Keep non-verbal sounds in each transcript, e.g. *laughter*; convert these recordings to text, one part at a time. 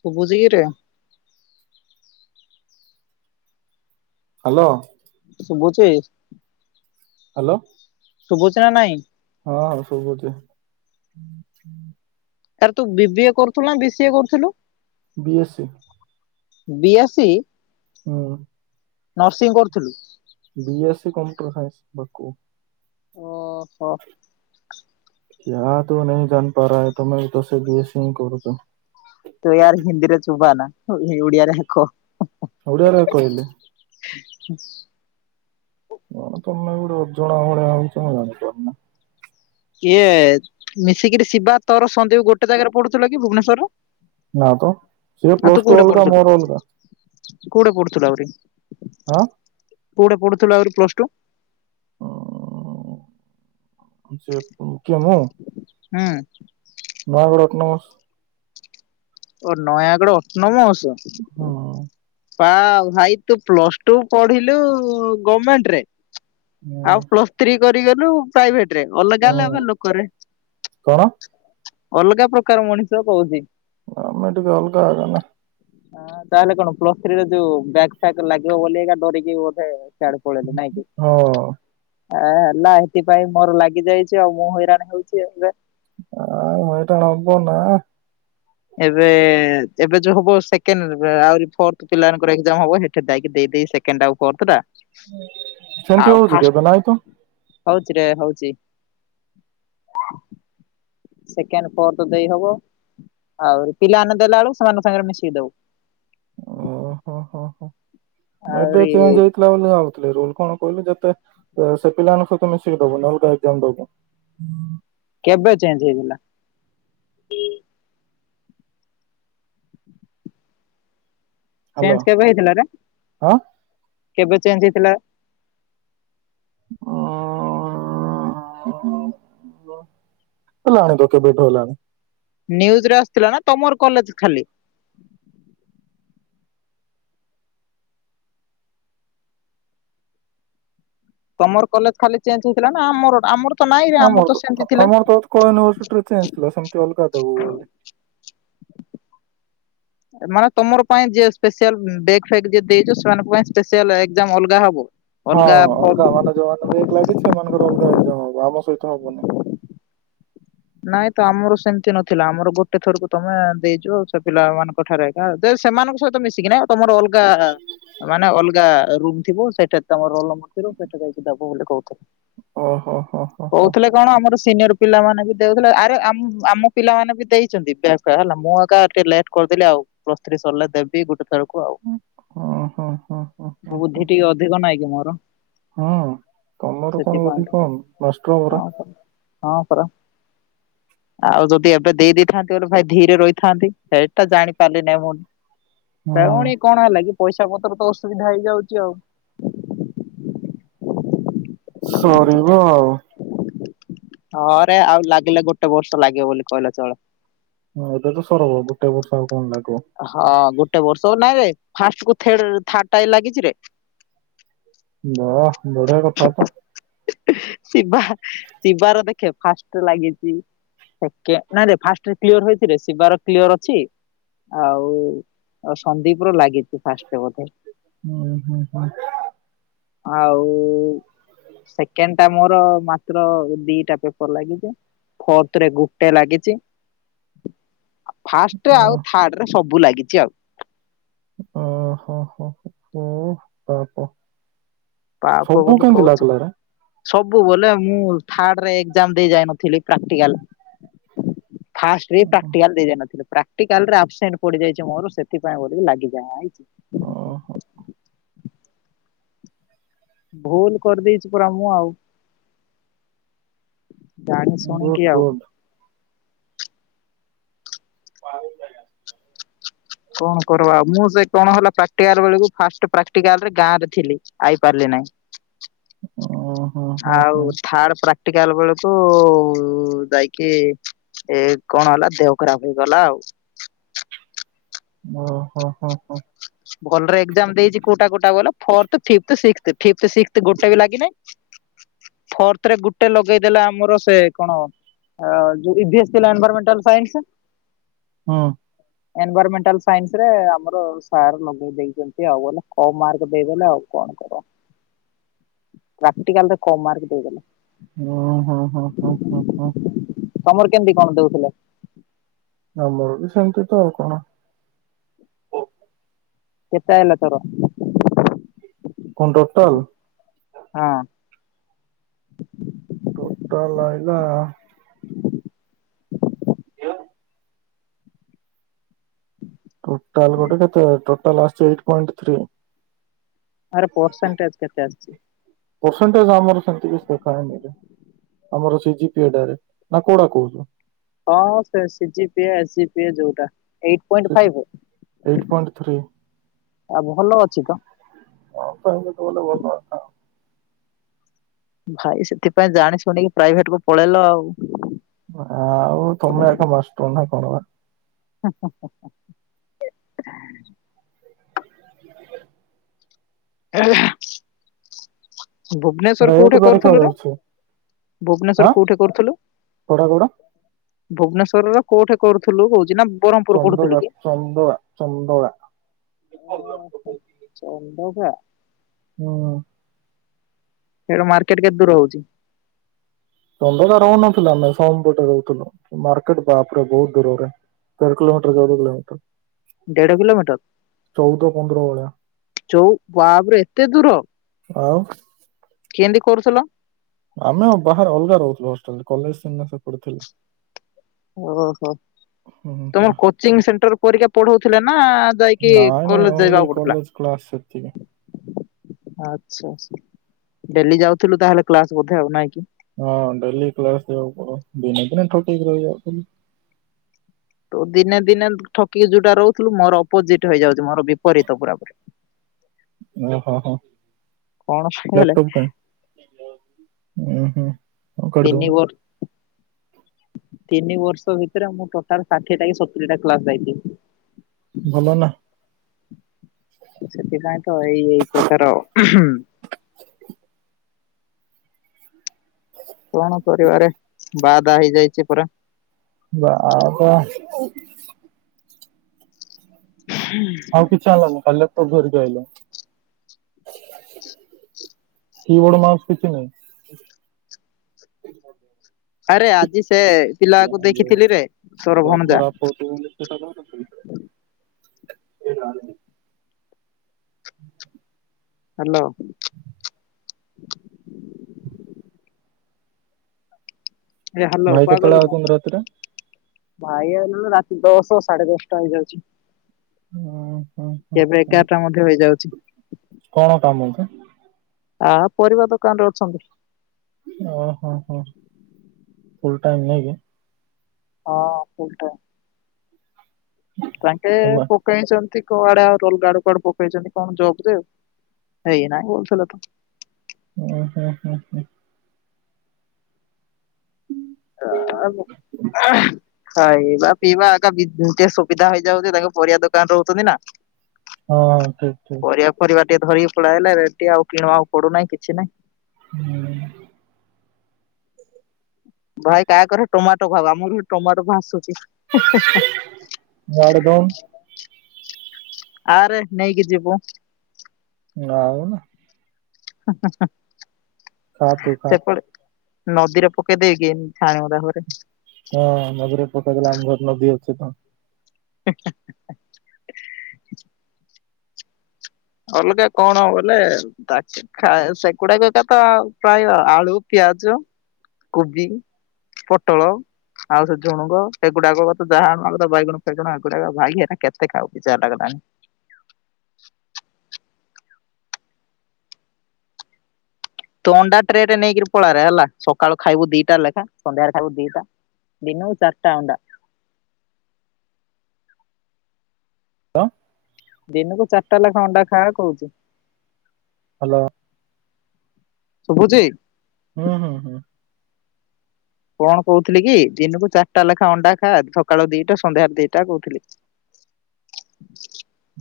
ସୁବୁଚିକିରେ? Hello ଶୁବୁଚି? Hello ଶୁଭୁଛି ନା ନାଇଁ? ହଁ ସୁବୁଚି। ହୁଁ ଛୁଁ ତାରେ ତୁ ବିବିିଏ କରୁଥିଲୁ ନା ବିସିଏ କରୁଥିଲୁ? ବିଏସସି ବିୟଶୀ ହଁ ନର୍ସିଂ କରୁଥିଲୁ B S C computer science ବାକୁ ଓହୋ କିଆଁ ତୁ ନହିଁ ଜାଣିପାରା ତମେ ତ ସେ ବିଏସି ହିଁ କରୁଚ। ତୁ ୟାର ହିନ୍ଦୀରେ ଚୋବାନା ଓ-ଓଡିଆରେ କହ। ଓଡିଆରେ କହିଲେ। *inaudible* କଣ ତମେ ଗୋଟେ ଅଜଣା ଭଳିଆ ହଉଚ ତମେ ଜାଣିଛ ଇଏ ମିଶିକିରି ଶିବା ତୋର ସନ୍ଦୀପ ଗୋଟେ ଜାଗାରେ ପଢୁଥିଲ କି ଭୁବନେଶ୍ୱରରେ? ନାଁ ତ ସେଏ ପ୍ଲସଟୁ ଅଲଗା ମୋର ଅଲଗା। କଉଠେ ପଢୁଥିଲ ଆଉରି ଆଁ କଉଠି ପଢୁଥିଲ ଆଉରି ପ୍ଲସ୍ ଟୁ? ସେ କେମୁ ହୁଁ ନୟାଗଡ଼ ଅଟନମସ ଓ ନୟାଗଡ ଅଟନମଷ ହଁ ପା ଭାଇ ତୁ ପ୍ଲସ ଟୁ ପଢିଲୁ ଗଭମେଣ୍ଟ ରେ ହୁଁ ଆଉ ପ୍ଲସ୍ ଥ୍ରୀ କରିଗଲୁ ପ୍ରାଇଭେଟ ରେ ଅଲଗା ହେଲେ ହୁଁ ଆମ ଲୋକରେ କଣ ଅଲଗା ପ୍ରକାର ମଣିଷ କହୁଛି ଗମେଟିକା ଅଲଗା ଆଗ ନା ହଁ ତାହେଲେ କଣ ପ୍ଲସ୍ ଥ୍ରୀ ଯୋଉ ବ୍ୟାଗ ଫକ୍ ଲାଗିବ ବ ଏକା ଡରିକି ବୋଧେ ଆଡ଼ କଳିଲ ନାଇକି ହଁ ଆ ହେଲା ଏଥିପାଇଁ ମୋର ଲାଗି ଯାଇଛି ଆଉ ମୁଁ ହଇରାଣ ହେଉଛି ଏବେ ହଁ ମଇଟାଣ ହବନ ଏବେ ଏବେ ଯୋଉ ହବ ସେକେଣ୍ଡ ଆହୁରି ଫର୍ଥ ପିଲାଙ୍କର ଏାମ ହବ ସେ ଯ ଦେଇକି ଦେଇ ସେକେଣ୍ଡ ଆଉ କରଦୋ ସେମିତି ଆଉ ହଉଛି କେବେ ନାଇଁ ତ ଫାଷ୍ଟ୍ ହଉଛି ରେ ହଉଛି। ସେକେଣ୍ଡ୍ ଫୋର୍ଥ ଦେଇ ହବ ଆହୁରି ପିଲାମାନେ ଦେଲା ବେଳକୁ ସେମାନଙ୍କ ସାଙ୍ଗରେ ମିଶିକି ଦବୁ। ଓହୋ ହୋ ହୋ ମୁଁ ଏବେ ଆହୁରି ଚେଞ୍ଜ *unintelligible* ପିଲାମାନେ ଭାବୁଥିଲେ ରୁଲ୍ କଣ କହିଲେ ଯେତେ ସେ ପିଲାମାନଙ୍କ ସହିତ ମିଶିକି ଦବ *unintelligible* ହୁଁ। କେବେ ଚେଞ୍ଜ ହେଇଗଲା? ହ୍ୟାଲୋ ଚେଞ୍ଜ କେବେ ହେଇଥିଲାରେ ହଁ କେବେ ଚେଞ୍ଜ ହେଇଥିଲା? ଓ *unintelligible* କେବେଠୁ ହେଲାଣି। ନ୍ୟୁଜ୍ ରେ ଆସିଥିଲା ନା ତମର କଲେଜ୍ ଖାଲି? ତମର କଲେଜ୍ ଖାଲି ଚେଞ୍ଜ ହେଇଥିଲା ନା ଆମର ଆମର ତ ନାଇଁ ରେ ଆମର ତ ସେମିତି ଥିଲା। *unintelligible* ଚେଞ୍ଜ୍ ଥିଲା ସେମିତି ଅଲଗା ଦବୁ ବୋଲି। ମାନେ ତମର ପାଇଁ ଯିଏ ସ୍ପେସିଆଲ *unintelligible* ଦେଇଛ ସେମାନଙ୍କ ପାଇଁ ସ୍ପେସିଆଲ ଏକ୍ଜାମ୍ ଅଲଗା ହବ। ହଁ ଅଲଗା ଫର୍ମ ଅଲଗା ମାନେ ଯୋଉମାନେ ବେକେ ଲାଗିଛି ସେମାନଙ୍କର ଅଲଗା ଏକ୍ଜାମ୍ ହବ ଆମ ସହିତ ହବନି। ନାଇଁ ତ ଆମର ସେମିତି ନଥିଲା ଆମର ଗୋଟେ ଥରକୁ ତମେ ଦେଇଚ ଆ ସେ ପିଲାମାନଙ୍କ ଠାରେ ହଁ *unintelligible* ସେମାନଙ୍କ ସହିତ ମିଶିକିନା ତମର ଅଲଗା ମାନେ ଅଲଗା ରୁମ୍ ଥିବ ସେଇଟାରେ ତମ ରୋଲ୍ ନମ୍ବର ଥିବ ସେଟି ଯାଇକି ଦବ ବୋଲି କହୁଥିଲେ। ଓ ହୋ ହୋ ହୋ ହୋ। କହୁଥିଲେ କଣ ଆମର ସିନିୟର ପିଲାମାନେ ବି ଦେଉଥିଲା ଆରେ ଆ ଆମ ପିଲାମାନେ ବି ଦେଇଚନ୍ତି *unintelligible* ପିଲା ହେଲା ମୁଁ ଏକା ଟିକେ ଲେଟ୍ କରିଦେଲି ଆଉ। ପ୍ଲସ୍ ଥ୍ରି ସରିଲେ ଦେବି ଗୋଟେ ଆଉ ହଁ ହଁ ହଁ ହଁ ହଁ ବୁଦ୍ଧି ହଁ ଟିକେ ଅଧିକ ନାହିଁ କି ମୋର। ହଁ ତମର କଣ ସେଥିପାଇଁ ବୁଦ୍ଧି ତ କମ୍ ମାଷ୍ଟ୍ର ହଁ *unintelligible* ପରା ହଁ ପରା। ଆଉ ଯଦି ଏବେ ଦେଇ ଦେଇଥାନ୍ତି *unintelligible* ରହିଥାନ୍ତି ସେଟା ଜାଣିପାରିଲିନି ମୁଁ। ସେଟା ହଁ ପୁଣି କଣ ହେଲା କି ପଇସା ପତ୍ର ତ ଅସୁବିଧା ହେଇଯାଉଛି ଆଉ। ସରିବ ଆଉ। ହଁ ରେ ଆଉ ଲାଗିଲେ ଗୋଟେ ବର୍ଷ ଲାଗିବ ବୋଲି କହିଲେ ଚଳେ। ହଁ ଏବେ ତ ସରବ ଗୋଟେ ବର୍ଷ ଆଉ କଣ ଲାଗିବ। ହଁ ଗୋଟେ ବର୍ଷ ନାଇଁରେ ଫାଷ୍ଟ କୁ ଥେଡ଼ ରେ ଥାର୍ଡ଼ ଟା ବି ଲାଗିଛି ରେ। ହଁ ବଢ଼ିଆ କଥା ତ। ଶିବା ଶିବାର ଦେଖେ ଫାଷ୍ଟ୍ ଲାଗିଛି। ସେକେ ନାଇଁରେ ଫାଷ୍ଟ୍ କ୍ଲିୟର ହେଇଚିରେ ଶିବାର କ୍ଲିୟର ଅଛି। ଆଉ ଆଉ ସନ୍ଦୀପ ର ଲାଗିଛି ଫାଷ୍ଟ୍ ଟା ବୋଧେ। ହୁଁ ହୁଁ। ଆଉ ସେକେଣ୍ଡ ଟା ମୋର ମାତ୍ର ଦିଟା ପେପର ଲାଗିଚି। ଫୋର୍ଥ ରେ ଗୋଟେ ଲାଗିଛି। ଫାଷ୍ଟ୍ ଅ ଆଉ ଥାର୍ଡ଼ ରେ ସବୁ ଲାଗିଛି ଆଉ। ଓ ହୋ ହୋ *unintelligible* ପାପ ସବୁ ବୋଲି କେମିତି କହୁଛୁ ଲାଗିଲା ରେ? ସବୁ ବୋଲେ ମୁଁ ଥାର୍ଡ଼ ରେ ଏକ୍ଜାମ୍ ଦେଇଯାଇନଥିଲି ପ୍ରାକ୍ଟିକାଲ୍। ହ। ଫାଷ୍ଟ୍ ରେ ପ୍ରାକ୍ଟିକାଲ୍ ଦେଇଯାଇନଥିଲି ପ୍ରାକ୍ଟିକାଲ୍ ରେ ଆବସେଣ୍ଟ୍ ପଡ଼ିଯାଇଛି ମୋର ସେଥିପାଇଁ ବୋଧେ ଲାଗିଯାଇଛି। ଓହୋ ଭୁଲ୍ କରିଦେଇଛି ପରା ମୁଁ ଆଉ। ଜାଣି ଗୁଡ ଶୁଣିକି ଆଉ। ଗୁଡ *unintelligible* କଣ କରବା ଆଉ ମୁଁ ସେ କଣ ହେଲା ପ୍ରାକ୍ଟିକାଲ୍ ବେଳକୁ ଫାଷ୍ଟ୍ ପ୍ରାକ୍ଟିକାଲ୍ ରେ ଗାଁ ରେ ଥିଲି। ଆଇପାରିଲି ନାଇଁ। ଓ ହୋ ହୋ ହୋ ଆଉ ଥାଡ ପ୍ରାକ୍ଟିକାଲ ଟିକି ହେଲା ବେଳକୁ ଯାଇକି ଏ କଣ ହେଲା ଦେହ ଖରାପ ହେଇଗଲା ଆଉ। ଓହୋ ହୋ ହୋ। ଭଲରେ ଏଜାମ ଦେଇଛି କୋଉଟା କୋଟା କହିଲ ଫିପଥ ସିକ୍ସଥ ଗୋଟେ ବି ଲାଗି ହ। ନାହିଁ। ଫର୍ଥ ରେ ଗୋଟେ ଲଗେଇଦେଲା ଆମର ସେ କଣ ଉ ଇଏସ୍ ଥିଲା ଏନଭରମେଣ୍ଟାଲ ସାଇନ୍ସ। ହଁ। ଏନଭରମେଣ୍ଟାଲ ସାଇନ୍ସ ରେ ଆମର ସାର ଲୋକେ ଦେଇଛନ୍ତି ଆଉ ଗଲେ କମ ମାର୍ଗ ଦେଇଦଲେ ଆଉ କଣ କଣ। ପ୍ରାକ୍ଟିକାଲ ତ କମ୍ ମାର୍କ ଦେଇଦଲେ। ଓ ହଁ ହଁ ହଁ ହଁ ହଁ। ତମର କେମିତି କଣ ଦଉଥିଲେ। ଆମର ବି ସେମତି ତ ଆଉ କଣ। କେତ ହେଲା ତୋର? କନଣ୍ ଟୋଟଲ ହଁ। ଟୋଟାଲ ଆଇଲା ଯେଉ ଟୋଟାଲ ଗୋଟେ କେତେ ଟୋଟାଲ ଆସିଛି ଏଇ ପଣ୍ଟ ଥ୍ରୀ। ତ ପରସେଣ୍ଟେଜ କେତେ ଆସିଛି। ପରସେଣ୍ଟେଜ ଆମର ସେମତି କି ଦେଖାହେଇନି। ଆମର ସେଇ ଜିପିଆଡ ରେ ନା କୋଉଡା କହୁଛୁ। ହଁ ସି ଜ ପି ଏ ଜ ପି ଯୋଉଟା। Eight point five eight point three. ଆଉ ଭଲ ଅଛି ତ। ହଁ ତ ହେଇତ ବୋଲେ ଭଲ। ଭାଇ ସେଥିପାଇଁ ଜାଣି ଶୁଣିକି ପ୍ରାଇଭେଟ କୁ ପଳେଇଲ ଆଉ। ହଁ ଆଉ ତମେ ଏକା ମାଷ୍ଟ୍ର ନା କଣ? ହ ହ ହ ହଁ। ଭୁବନେଶ୍ଵର ରେଟ୍ କୋଉଠି ଭାରି କରୁଥିଲୁ ରେ ଅଛି ଭୁବନେଶ୍ଵର କୋଉଠି କରୁଥିଲୁ? କୋଡା କୋଡା ଭୁବନେଶ୍ୱର୍ ର କୋଉଠି କରୁଥିଲୁ କହୁଛି ନା ବ୍ରହ୍ମପୁର କରୁଥିଲୁ ଚନ୍ଦକା କି? ଚନ୍ଦକା ଚନ୍ଦକା ଓହୋ ସନ୍ତବ ଓ ସେଇା ମାର୍କେଟ କେତେ ଦୂର ହଉଛି ଦନ୍ଦା ରହୁନଥିଲା ଆମେ ସୋନପୁରେ ରହୁଥିଲୁ ମାର୍କେଟ ବାପରେ ବହୁତ ଦୂରରେ ତେରିଲୋମଟର ଚଦ କିଲୋମଟର ଦେଢ ପନ୍ଦର ଭଳିଆ କିଲୋମିଟର ଚୋଉ ବାହାପରେ ଏତେ ଦୂର ଆଉ କେମିତି କରୁଥିଲ ଆମେ ବାହାରେ ଅଲଗା ରହୁଥିଲୁ ହେଷ୍ଟେଲରେ କଲେଜ ସି ପଢୁଥିଲୁ ଓହୋ ହୁଁ ତମର ପରା। କୋଚିଂ ସେଣ୍ଟର କରିକି ପଢଉଥିଲେ ନା ଯାଇକି କଲେଜ ଯାଇବାକୁ ପଡୁଥିଲା ଆସାରିଥିଲି ଆଛା ଆଛା ଡେଲି ଯାଉଥିଲୁ ତାହେଲେ କ୍ଲାସ ବୋଧେ ଆଉ ନାଁ କି ହଁ ଡେଲି କ୍ଲାସ ପଡ ଦିନ ଦିନ ଠକିକି ରହିଯାଉଥିଲୁ ତ ଦିନେ ଦିନେ ଠକିକି ଯୋଉଟା ରହୁଥିଲୁ ମୋର ଅପୋଜିଟ୍ ହେଇଯାଉଛି ମୋର ବିପରୀତ ପୁରା ପ ଓ ହୋ ହୋ କଣ ପାଇଁ ହେଲେ ଲାପଟପ୍ ଟା ଓୁଁ ହୁଁ ହଁ ତିନି କରିଦଉନ ବର୍ *inaudible* ତିନି ବର୍ଷ ଭିତରେ ମୁଁ ଟୋଟାଲ ଷାଠିଏ ଟା କି ସତୁରି ଟା କ୍ଲାସ ଯାଇଥିଲି ଭଲ ନା ସେଥିପାଇଁ ତ ଏଇ ଏଇ ପ୍ରକାର କଣ କରିବାରେ ବାଧା ହେଇଯାଇଛି ପୁରା ବା ବା ହୁଁ ହଁ କିଛି ଆଲା ନ କା ଲଟ ଘରି ଆଇଲ କି ବଡ ମାଉସ କିଛି ନାହିଁ ଆରେ ଆଜି ସେ ପିଲାକୁ ଦେଖିଥିଲି ରେ ଏଇଟା ତୋରଭଣଜା *unintelligible* *inaudible* ହାଲୋ ଏ ହାଲୋ ଭାଇ କେତେବେଳେ କୁଆଗଲୁ ଆଉଛନ୍ତି ରାତିରେ? ଭାଇ ଆଇଲା ଳୁ ରାତି ଦଶ ସାଢେ ଦଶଟା ହେଇଯାଉଛି ଉଁ ହୁଁ ହୁଁ କେବେ ହୁଁ। ଏଗାରଟା ମଧ୍ୟ ହେଇଯାଉଛି କଣ କାମ ତ ଆ ପରିବା ଦୋକାନ ରେ ଅଛନ୍ତି ଓ ହୋ ହଁ ଫୁଲ ଟାଇମ ନାଇ କି ହଁ ଫୁଲ ଟାଇମ୍ କୁଆଣ୍ଟିଏ ପୁମା ପକ ପକେଇଛନ୍ତି କୁଆଡେ ଆଉ ରୋଲଗାଡ କୁଆଡୁ ପକେଇଛନ୍ତି କଣ ଜବ ଦେ ଆଉ ହେଇନାହିଁ ବଥିଲେ ତ ଓୁ ହୋ ହୁଁ ହୁଁ ହୁଁ *unintelligible* ହଁ ଏଇ ବା ପିଇବା ଆଗ୍ ଟେ ସୁବିଧା ହେଇଯାଉଛି ତାଙ୍କ ପରିବା ଦୋକାନ ରହୁଛନ୍ତି ନା ହଁ ହଁ ଠିକ ଠିକ ପରିବା ପରିବା ଟିକେ ଧରିକି ପଳେଆଇଲା ରେଡି ଆଉ କିଣ ଆଉ ପଡୁନାହିଁ କିଛି ନାଇଁ ହୁଁ ଭାଇ କାହାକରେ ଟମାଟୋ ଖବ ଆମର ଟମାଟୋ ଭାସୁଛି ଇଆଡେ ଦଉନୁ *unintelligible* ଆରେ ନେଇକି ଯିବୁ ଆଉ ଖା ତୁ ଖା। ସେପଳ ନଦୀରେ ପକ ଦେଇଗି ଛାଣ ହରେ ହଁ ନଦୀରେ ପଟ କଲେ ଆମ ଘର ନଦୀ ଅଛି ତ ହ ଅଲଗା କଣ ବୋଲେ ତା ସେଗୁଡାକ ଏକ ତ ପ୍ରାୟ ଆଳୁ ପିଆଜ କୋବି ପଟଳ ଆଉ ସେ ଝୁଗ ଏଗୁାକ କ ଯାହା ବାଇଗଣ ଫେଗୁଣ ଏଗୁଡାକ ଭାଗି ହେ କେତେ ଖାଉ ବିଚ ଲାଗଲାାନି ତ ଅଣ୍ଡା ଟ୍ରେରେ ନେଇକରି ପଳାରେ ହେଲା ସକାଳୁ ଖାଇବୁ ଦିଟା ଲେଖା ସନ୍ଧ୍ୟାରେ ଖାଇବୁ ଦିଟା ଦିନ ଚରଟା ଅଉଣ୍ଡା ଦିନକୁ ଚାରିଟା ଲେଖା ଅଣ୍ଡା ଖାଇବା କହୁଚଛି ହ୍ୟାଲୋ ଶୁଭୁଛି? ହୁଁ ହୁଁ ହୁଁ କଣ କହୁଥିଲି କି ଦିନକୁ ଚାରିଟା ଲେଖାଏ ଅଣ୍ଡା ଖା ସକାଳୁ ଦିଟା ସନ୍ଧ୍ୟାରେ ଦିଟା କହୁଥିଲି।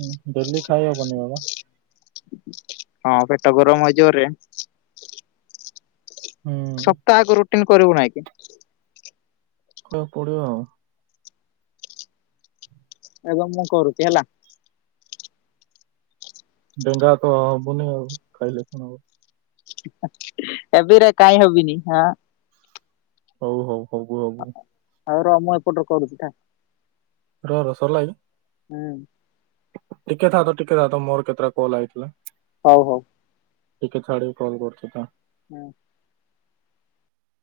ହ ଡେଲି ଖାଇବାବନି ବାବା। ହଁ ପେଟ ଗରମ ହଯିବରେ ହୁଁ। ସପ୍ତାହକୁ ରୁଟିନ କରିବୁ ନାଇଁ କି? କ ପଡିବ ଆଉ ଏ ମୁଁ କରୁଛି ହେଲା। ଡେଙ୍ଗା ତ ହବୁନି ଆଉ ଖାଇଲେ କଣ ହବ। ଏବେରେ କାହିଁ ହବିନି ହଁ। ହଉ ହଉ ହବ ହବ। ଆଉ ର ମୁଁ ଏପଟରେ କରୁଛିା ର ରସ ଲାଗି ହୁଁ। ଟିକେ ଥାଥ ଟିକେ ଥା ତ ମୋ କେତେଟା କଲ୍ଇଥିଲା। ହଉ ହଉ। ଟିକେ ଟିକେ କଲ କରୁଛ ତ ହୁଁ।